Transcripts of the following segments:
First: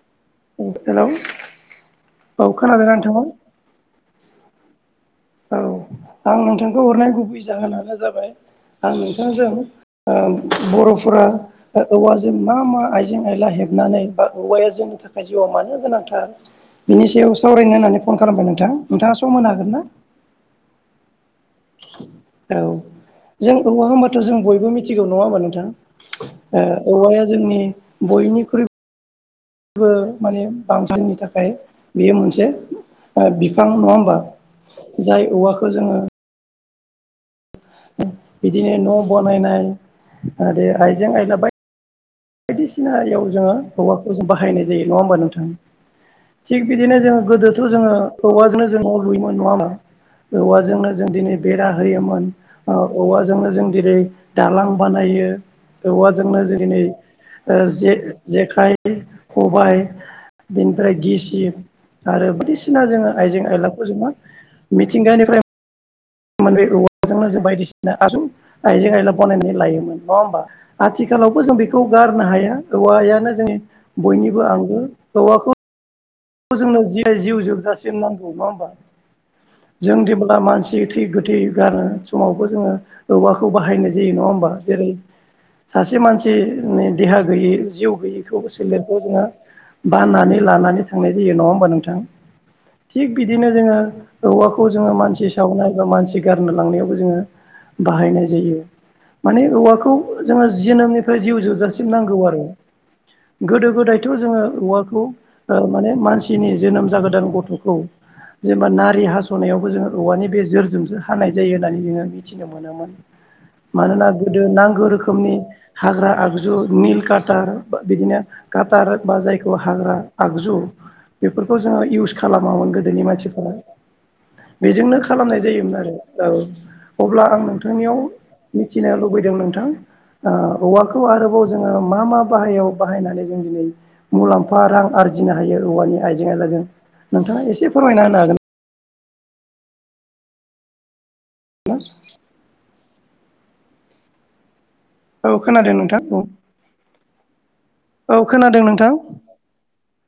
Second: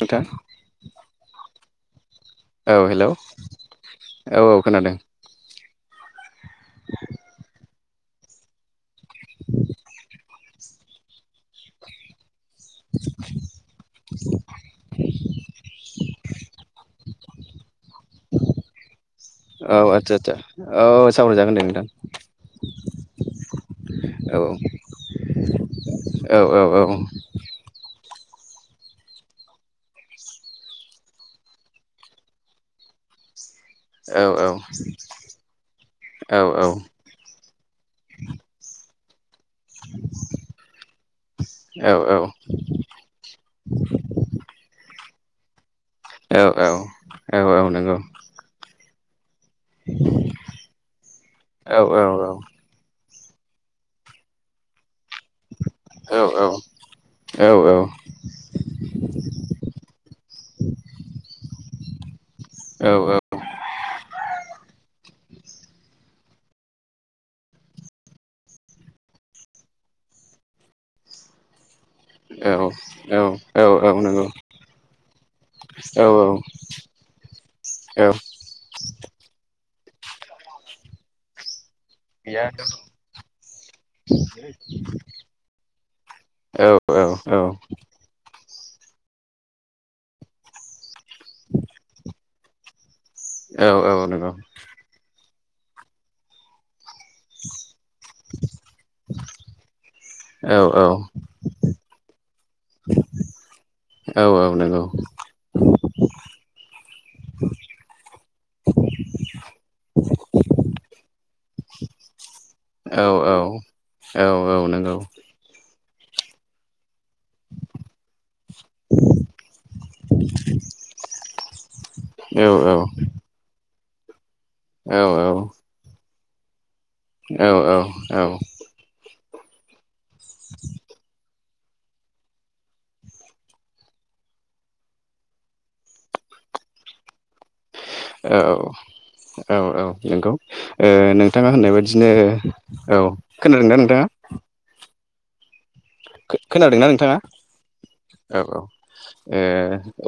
नोंथां उम हेलौ औ खोनादों ना नोंथाङा औ औ खोनादों औ आं नोंथांखौ हरनाय गुबै जाहोनानो जाबाय आं नोंथांजों ओ बर'फोरा ओ औवाजों मा मा आइजें आयला हेबनानै बा औवाया जोंनि थाखाय जिउआव मानो गोनांथार बिनि सायाव सावरायनो होननानै फन खालामबाय नोंथां नोंथाङा स औ आदसा आदसा औ सावराय जागोन दे नोंथां औ जों औवा होमबाथ' औ जों बयबो मिथिगौ नङा होमबा नोंथां औ ओ औवाया जोंनि बयनिख्रुइ बो माने बां साननि थाखाय बेयो मोनसे ओ बि फां नङा होमबा औ जाय औवाखौ जोङो औ बिदिनो न' बनायनाय आरो आइजें आयला बाय बायदिसिना आरियाव जोङो औवाखौ जों बाहायनाय जायो नङा होमबा नोंथां औ औ थिग बिदिनो जोङो औ गोदोथ' औ जोङो नंगौ औवाजोंनो जों न लुयोमोन नङा होमबा औवाजोंनो जों दिनै बेरा औ औ होयोमोन ओ औवाजोंनो जों दिेनै दालां बानायो औ औवाजोंनो जेरै नै ओ जे जेखाइ खबाय बिनिफ्राय गिसिब आरो बायदिसिना जोङो आइजें आयलाखौ जोङो मिथिंगानिफ्राय मोन बे औवाजोंनो जों बायदिसिना [unintelligible] आइजें आयला बानायनानै लायोमोन नङा होमबा आथिखाल खालावबो जों बेखौ गारनो हाया औवायानो जोंनि औ नंगौ औ औ नंगौ औ नंगौ औ नंगौ औ बयनिबो आंगो औवाखौ औ खौ जोंनो जि जिउ जोबजासिम नांगौ नङा होमबा? जों दिेबोब्ला मानसि थै गोथै गारनो समावबो जोङो औवाखौ बाहायनाय जायो नङा होमबा? जेरै सासे मानसिनि देहा गैयै जिउ गैयैखौ सेलेरखौ जोङो बानानै लानानै थांनाय जायो नङा होमबा नोंथां थिग बिदिनो जोङो औवाखौ जोङो मानसि सावनाय बा मानसि गारनो लांनायावबो जोङो बाहायनाय जायो माने औवाखौ जोङो जिनोमनिफ्राय जिउ जोबजासिम नांगौ आरो। गोदो गोदायथ' जोङो औवाखौ ओ माने मानसिनि जोनोम जागोदान गथ'खौ जेनेबा नारि हास'नायावबो जोङो औवानि बे जोरजोंसो हानाय जायो होननानै बुङो। मानोना गोदो नांगौ रोखोमनि हाग्रा आगजुनि काटार बिदिनो काटार बा जायखौ हाग्रा आगजु बेफोरखौ जोङो इउस खालामामोन गोदोनि मानसिफोरा बेजोंनो खालामनाय जायोमोन आरो औ अब्ला आं नोंथांनियाव औ मिथिनो लु बैदों नोंथां ओ औवाखौ आरोबाव जोङो मा मा बाहायाव बाहायनानै जोङो मुलामफा थां आरजिनो जिनो हायो औवानि आइजें-आयलाजों नोंथाङा एसे फोरमायना होनो हागोन औ ना? औ औ औ नोंगौ ओ नोंथाङा होननाय बायदिनो औ खोनादों ना नोंथाङा? औ खोनादों नों खोनादोंना नोंथाङा? औ औ ओ खोनादों नोंथां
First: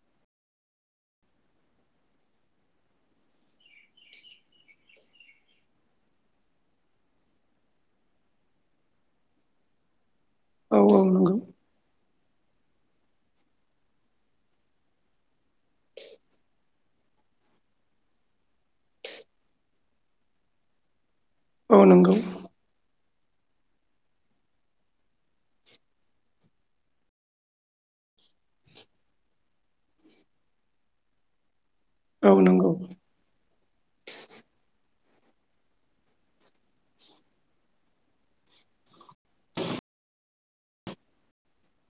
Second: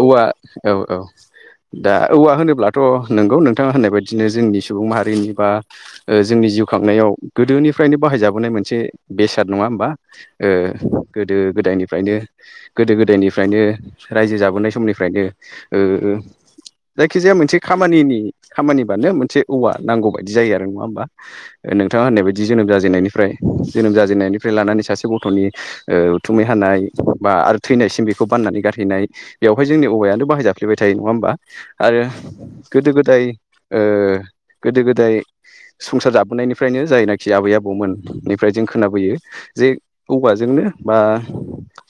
औवा औ औ दा औवा होनोब्लाथ' नोंगौ नोंथाङा होननाय बायदिनो जोंनि सुबुं माहारिनि बा ओ जोंनि जिउ खांनायाव गोदोनिफ्रायनो बाहायजाबोनाय मोनसे बेसाद नङा होमबा? औ नंगौ गोदो गोदायनिफ्रायनो गोदो गोदायनिफ्रायनो रायजो जाबोनाय समनिफ्रायनो ओ जायखिजाया मोनसे खामानिनि खामानिबानो मोनसे औवा नांगौ बायदि जायो आरो नङा होमबा? औ नोंथाङा नंगौ होननाय बायदि जोनोम जाजेननायनिफ्राय जोनोम जाजेननायनिफ्राय लानानै सासे गथ'नि ओ उथुमै हानाय बा आरो थैनायसिम बेखौ बाननानै गारहैनाय बेवहाय जोंनि औवायानो बाहाय जाब फ्लेबाय थायो नङा होमबा आरो औ नंगौ गोदो-गोदाय ओ गोदो-गोदाय संसार जाबोनायनिफ्रायनो जायनाखि आबै आबौमोननिफ्राय जों खोनाबोयो जे औवाजोंनो बा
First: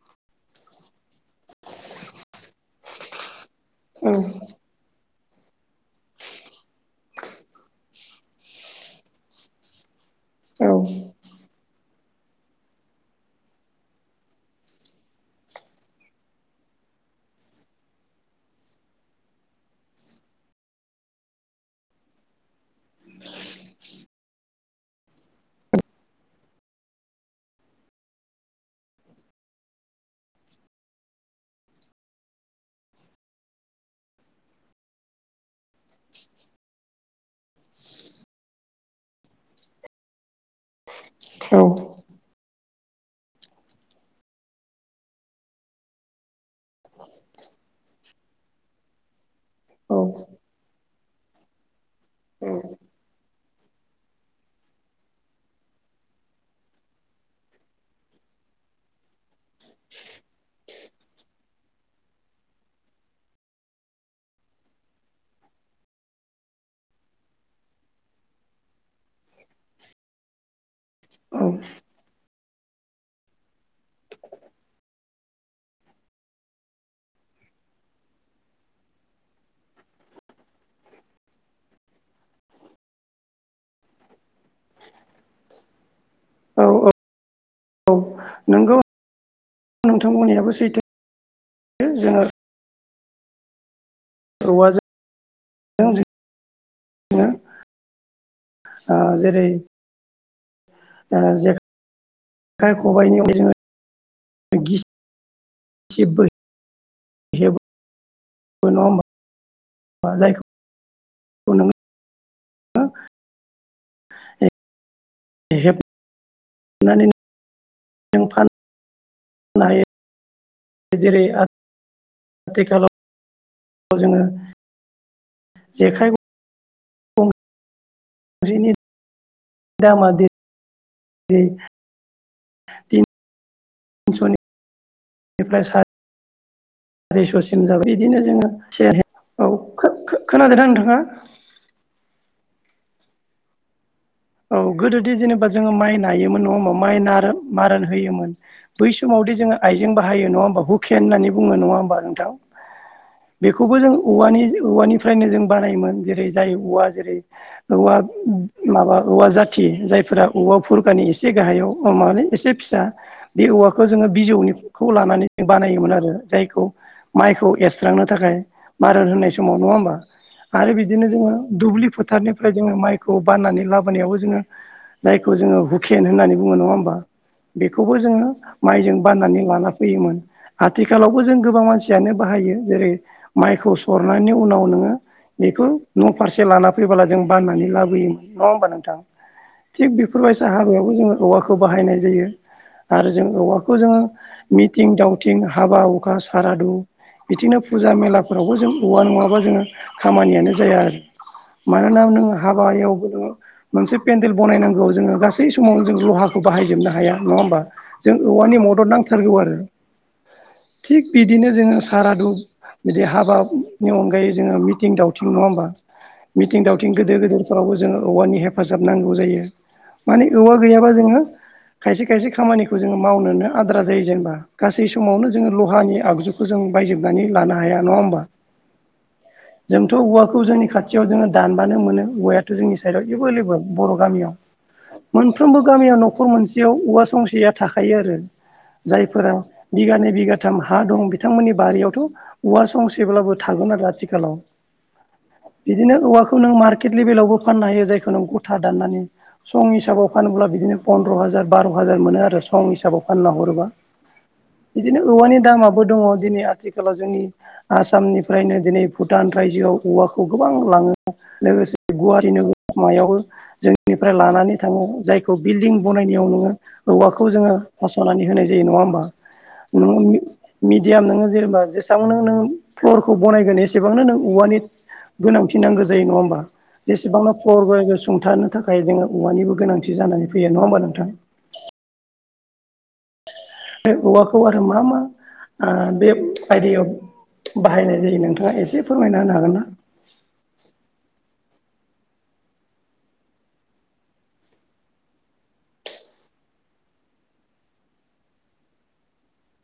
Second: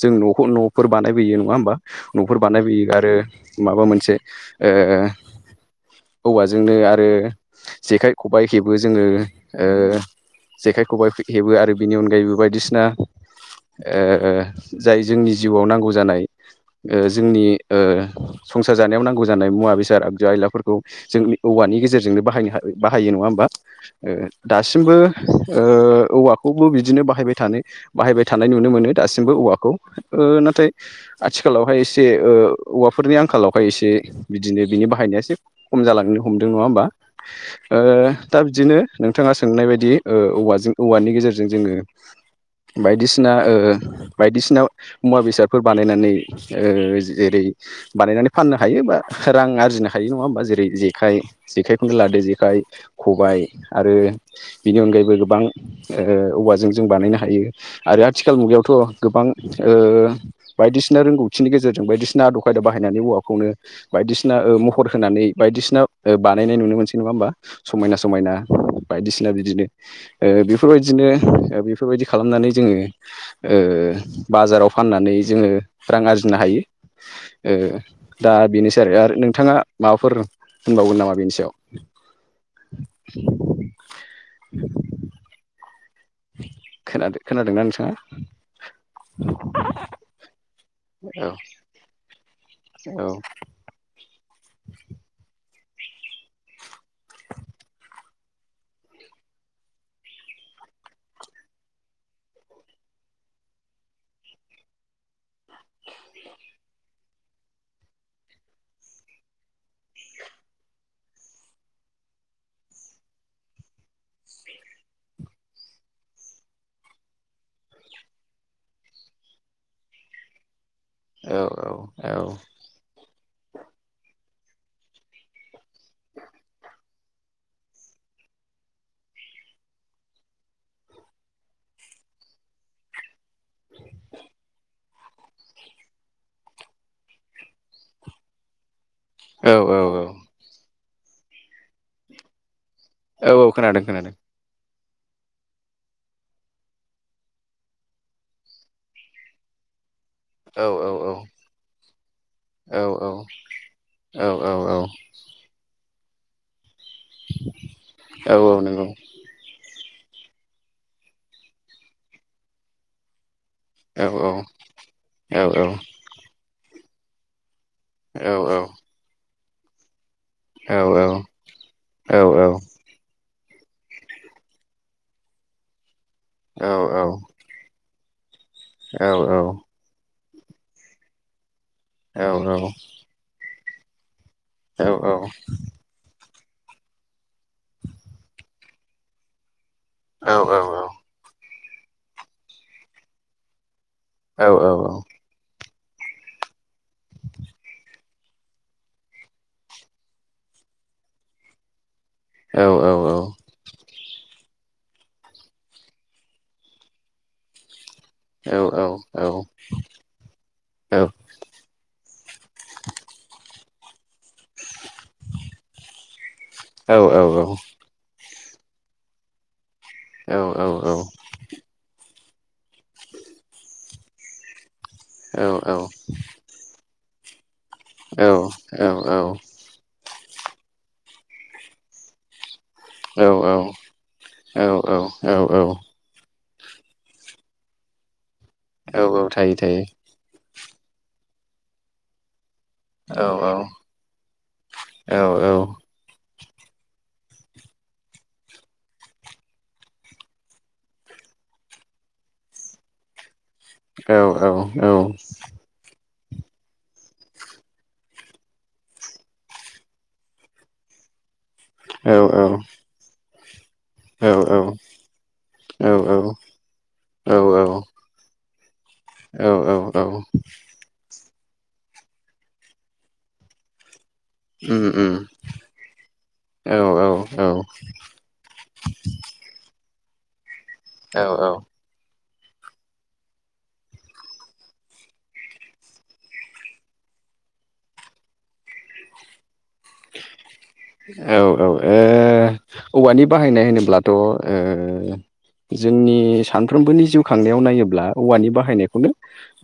जों न'खौ न'फोर बानायबोयो नङा होमबा न'फोर बानायबोयो आरो माबा औ मोनसे ओ औवाजोंनो आरो जेखाइ-खबाइ हेबो जोङो औ जेखाइ खबाइ हेबो आरो बिनि अनगायैबो बायदिसिना ओ जाय जोंनि जिउवाव नांगौ जानाय। ओ जोंनि ओ संसार जानायाव नांगौ जानाय मुवा-बेसाद आगजु आयलाफोरखौ जों औ औवानि गेजेरजोंनो बाहायनो बाहायो नङा होमबा दासिमबो ओ औवाखौ बिदिनो बाहायबाय थानो बाहायबाय थानाय नुनो मोनो दासिमबो औवाखौ ओ नाथाय आथिखालावहाय इसे औ फोरनि आंखालावहाय इसे बिदिनो बिनि बाहायनाया एसे खम जालांनो हमदों नङा होमबा ओ ओ दा बिदिनो नोंथाङा सोंनाय बायदि औवाजों औवानि गेजेरजों औ जोङो बायदिसिना ओ बायदिसिना मुवा-बेसादफोर बानायनानै ओ जेरै बानायनानै फाननो हायो बा रां आरजिनो हायो नङा होमबा जेरै जे खाइ जेखाइखौनो लादो जेखाइ, ख'बाय आरो बेनि अनगायैबो गोबां ओ औवाजों जों बानायनो हायो। आरो आथिखाल मुगायावथ' गोबां ओ बायदिसिना रोंगौथिनि गेजेरजों बायदिसिना आदब खान बाहायनानै औवाखौनो बायदिसिना ओ महर होनानै बायदिसिना बानायनाय नुनो मोनसै नङा होमबा। समायना समायना बायदिसिना बिदिनो ओ बेफोरबायदिनो औ बेफोरबायदि। खामनानै जोङो ओ बाजाराव फाननानै जोङो रां आरजिनो हायो। ओ दा बेनोसै आरो आरो नोंथाङा माबाफोर होनबावगोन नामा बेनि सायाव [inaudible] औ औ खोनादों खोनादोंना नोंथाङा औ नोंगौ। नोंथांमोननियाबो सैथो औ जोङो। औ। औवाजों जेरै ओ जेरै जेखाय खबाइनियाव जोङो [unintelligible] जेबो नङा होमबा बा जायखौ [unintelligible] [unintelligible] सनानै [unintelligible] ना हायो? जेरै औ औ औ। आथिखालाव जोङो जेखाइ गंसेनि दामा [unintelligible] [unintelligible] सारियस'सिम जाबाय बिदिनो जोङो सेर औ खोनादोंना नोंथाङा [inaudible] औ औ खोनादों खोनादों। गोदोदि जेनेबा जोङो माइ नायोमोन नङा होनबा मार होयोमोन बै समावदि जोङो आइजें बा। हायो नङा होनोमबा औ औ हुखिया औ होननानै बुङो नङा होमबा नोंथां। औ बेखौबो जों औवानि औ औ औवानिफ्रायनो जों बानायोमोन जेरै जाय औवा जेरै औवा औ औ मा नंगौ औवा जाथि जाय। जायफोरा औवा फुरगानि एसे गाहायाव मानि एसे फिसा बे औवाखौ औ जोङो औ बिजौनिखौ औ लानानै औ बानायोमोन आरो जायखौ माइखौ एस। सुस्रांनो थाखाय मारन होननाय समाव नङा होमबा? आरो बिदिनो जोङो दुब्लि फोथारनिफ्राय जोङो माइखौ बाननानै लाबो। ख जोङो जायखौ जोङो हुकेन होननानै बुङो नङा होमबा बेखौबो जोङो। माइजों बाननानै लाना फैयोमोन आथिखालावबो जों गोबां मानसियानो बाहायो जेरै माइ। खौ सरनायनि उनाव नोङो बेखौ न'। फारसे लाना फैबोला जों बाननानै लाबोयोमोन नङा होमबा नोंथां? थिग बेफोरबायसा हाबाआवबो जोङो औवाखौ बाहायनाय जायो आरो जों औवा। बे खौ जोङो मिथिं दावथिं हाबा हुखा सारादु बिदिनो फुजा मेलाफोरावबो जों औवा नङाबा जोङो खामानियानो जाया आरो मानो। हाबायावबो दङ। मोनसे पेेनन्देल बानायनांगौआव जोङो गासै समावनो जों लहाखौ बाहायजोबनो हाया नङा होमबा? जों औवानि मदद औ नांथारगौ आरो। औ थिग बिदिनो जोङो सारादु बिदि हाबा। बेनि अनगायै जोङो मिं दावथिं नङा होमबा मिथिं औ थायो औ दावथिं गेदेर गेदेरफोरावबो जोङो औवानि हेफ हेफाजाब नांगौ जायो माने औवा गैयाबा जोङो खायसे खायसे खामानिखौ जोङो मावनोनो आद्रा जायो जेनेबा गासै समावनो जोङो लहानि आगजुखौ जों बायजोब लानो हाया नङा होनबा। बेखौ जोंनि खाथियाव जोङो दानबानो मोनो औवायाथ जोंनि साइडआव एभेललबेल बर' गामियाव मोनफ्रोमबो गामियाव न'खर मोनसेयाव औवा संसेया थाखायो आरो जायफोरा बिगानै बिगाथाम हा दं बिथांमोननि बारियावथ' औवा संसेब्लाबो थागोन आरो आथिखालाव बिदिनो औवाखौ बे नों मार्कट लेभेलावबो फाननो हायो जायखौ नों आथा दाननानै सं हिसाबाव फानोब्ला बिदिनो पन्द्र' हाजार बार' हाजार मोनो आरो सं हिसाबाव फानना हरोबा बिदिनो औवानि दामाबो दङ दिनै आथिखालाव जोंनि आसामनिफ्रायनो दिनै भुटान रायजोयाव औवाखौ गोबां लाङो लोगोसे गुवारि नोगोर मायावबो निफ्राय लानानै थाङो जायखौ बिल्डिं बनायनायाव नोङो औवाखौ औ जोङो हास'नानै होनाय जायो रो नङा होनबा औ नों औ औ मेडियाम नोङो जेनेबा जेसेबां नों नों फ्ल'रखौ बानायनायगोन एसेबांनो नों औवानि उम उम गोनांथि नांगौ जायो नङा होमबा औ औ जेसेबांना फर बानायगोन थाखाय जोङो औवानिबो गोनांथि जानानै फैयो नङा होमबा नोंथां औ औ बे औवाखौ आरो मा मा ओ बे आयदायाव बाहायनाय जायो नोंथाङा एसे फोरमायना होनो हागोन ना? औ औ औवानि ओ बाहायनाय होनोब्लाथ' ओ जोंनि सानफ्रोमबोनि जिउ खांनायाव नायोब्ला औवानि बाहायनायखौनो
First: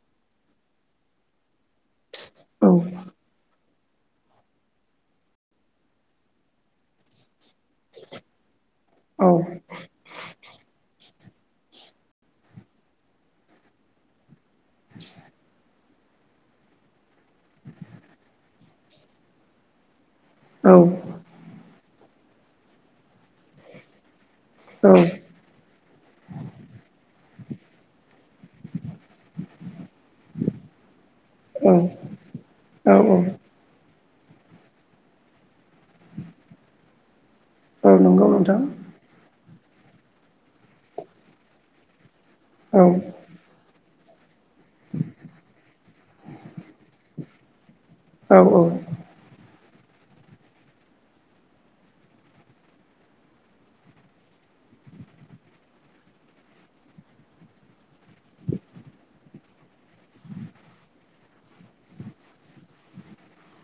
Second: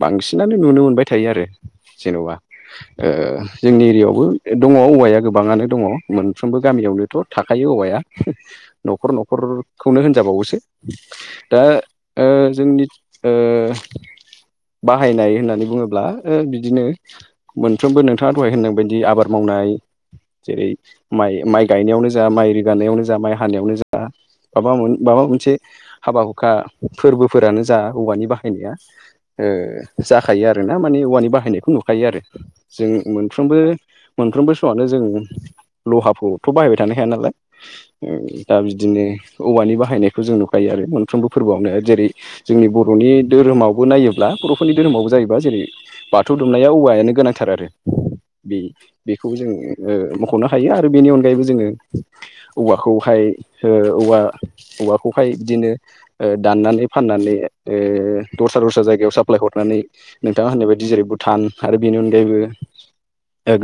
बांसिनानो नुनो मोनबाय थायो आरो जेन'बा औ ओ जोंनि एरियायावबो दङ औवाया गोबाङनो दङ मोनफ्रोमबो गामियावनोथ' थाखायो औवाया न'खर औ न'खरखौनो होनजाबावोसो दा ओ जोंनि ओ बाहायनाय होननानै बुङोब्ला बिदिनो मोनफ्रोमबो नोंथाङा दहाय होनननाय बायदि आबाद माव नाय जेरै औ माइ माइ गायनायावनो जा माइ रोगानायावनो जा माइ हानायावनो जा माबा मोन माबा मोनसे हाबा हुखा फोरबोफोरानो जा औवानि बाहायनाया ओ जाखायो आरोना मानि औवानि बाहायनायखौ नुखायो आरो जों औ औ मोनफ्रबो मोनफ्रबो समनो ज जों लहाखौथ' बाहायबाय थानो हाया नालाय औ नंगौ दा नोंथां बिदिनो औवानि बाहायनायखौ जों नुखायो आरो मोनफ्रोमबो फोरबोयावनो जेरै जोंनि औ बर'नि दोरोमाव नायोब्ला बर'फोरनि दोरोमावबो जायोबा जेरै बाथौ दुमनाइयाव औवायानो गोनांथार आरो औ बे बेखौबो जोङो ओ मख'नो हायो आरो बेनि अनगायैबो जोङो औवाखौहाय औवा औवाखौहाय बिदिनो ओ दाननानै फाननानै दस्रा दस्रा जायगायाव साप्लाय हरनानै नोंथाङा होननाय बायदि जेरै भुटान आरो बेनि अनगायैबो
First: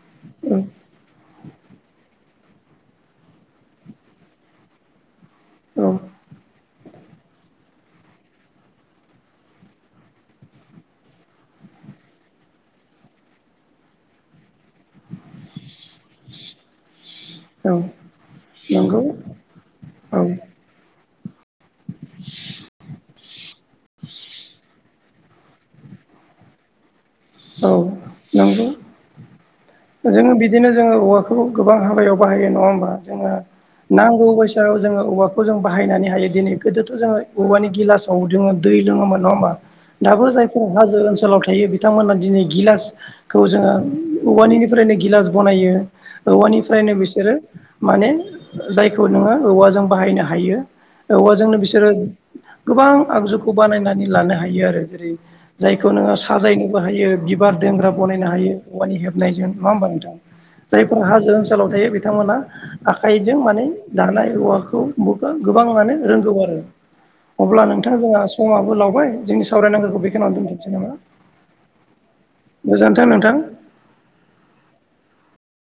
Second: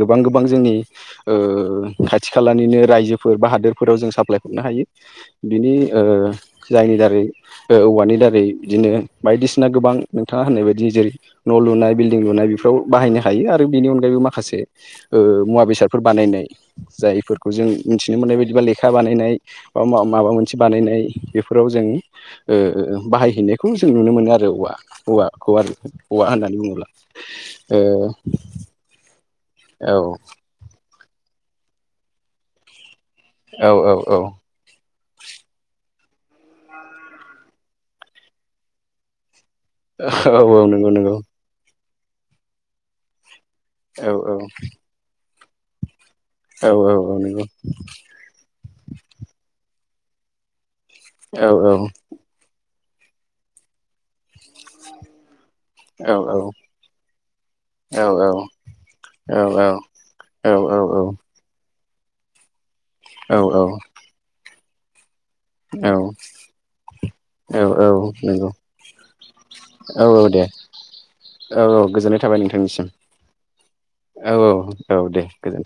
गोबां गोबां औ जोंनि ओ खाथि खालानिनो रायजोफोर बा हादोरफोराव जों साप्लाय हरनो हायो बिनि ओ जायनि दारै औवानि दारै बिदिनो बायदिसिना गोबां नोंथाङा होननाय बायदि जेरै न' लुनाय बिल्डं लुनाय बेफोराव बाहायनो हायो आरो बिनि अनगायैबो माखासे मुवा बेसाद फोर बानायनाय जाय फोरखौ जों औ मिथिनो मोननाय बायदिबा लेखा नंगौ बानायनाय बा औ माबा मोनसे बानायनाय बेफोराव जों ओ बाहायहैनायखौ जों नुनो मोनो आरो औवा औवाखौ आरो औवा होनना बुङोब्ला औ ओ नंगौ औ जोङो बिदिनो जोङो औवाखौ गोबां हाबायाव बाहायो नङा होमबा जोंहा औ औ औ नांगौ बायसा जोङो औवाखौ जों बाहायनानै हायो दिनै गोदोथ' जोङो औवानि गिलासाव जोङो दै लोङोमोन नङा होमबा दाबो औ जायफोरा नंगौ हाजो नंगौ ओनसोलाव थायो बिथांमोना दिनै गिलासखौ जोङो औ औवानिनिफ्रायनो गिलास बनायो औ औ औवानिफ्रायनो औ बिसोरो नंगौ माने जायखौ नोङो औवाजों बाहायनो हायो औ औवाजोंनो बिसोरो गोबां आगजुखौ बानायनानै लानो हायो आरो जायखौ औ नोङो साजायनोबो हायो बार दोंग्रा औ बनायनो हायो औवानि औ हेबनायजों नङा होमबा नोंथां औ औ जायफोरा हाजो थायो बिथांमोना आखाइजों माने दानाय औवाखौ गोबां माने रोंगौ आरो अब्ला नोंथां जोंहा नंगौ समाबो लावबाय जोंनि औ सावरायनांगौखौ बेखिनिनो दोनथ'नोसै नामा? साबायखर थाबाय नोंथांनिसिम गोजोन्थों नोंथां औ औ औ दे गोजोनथों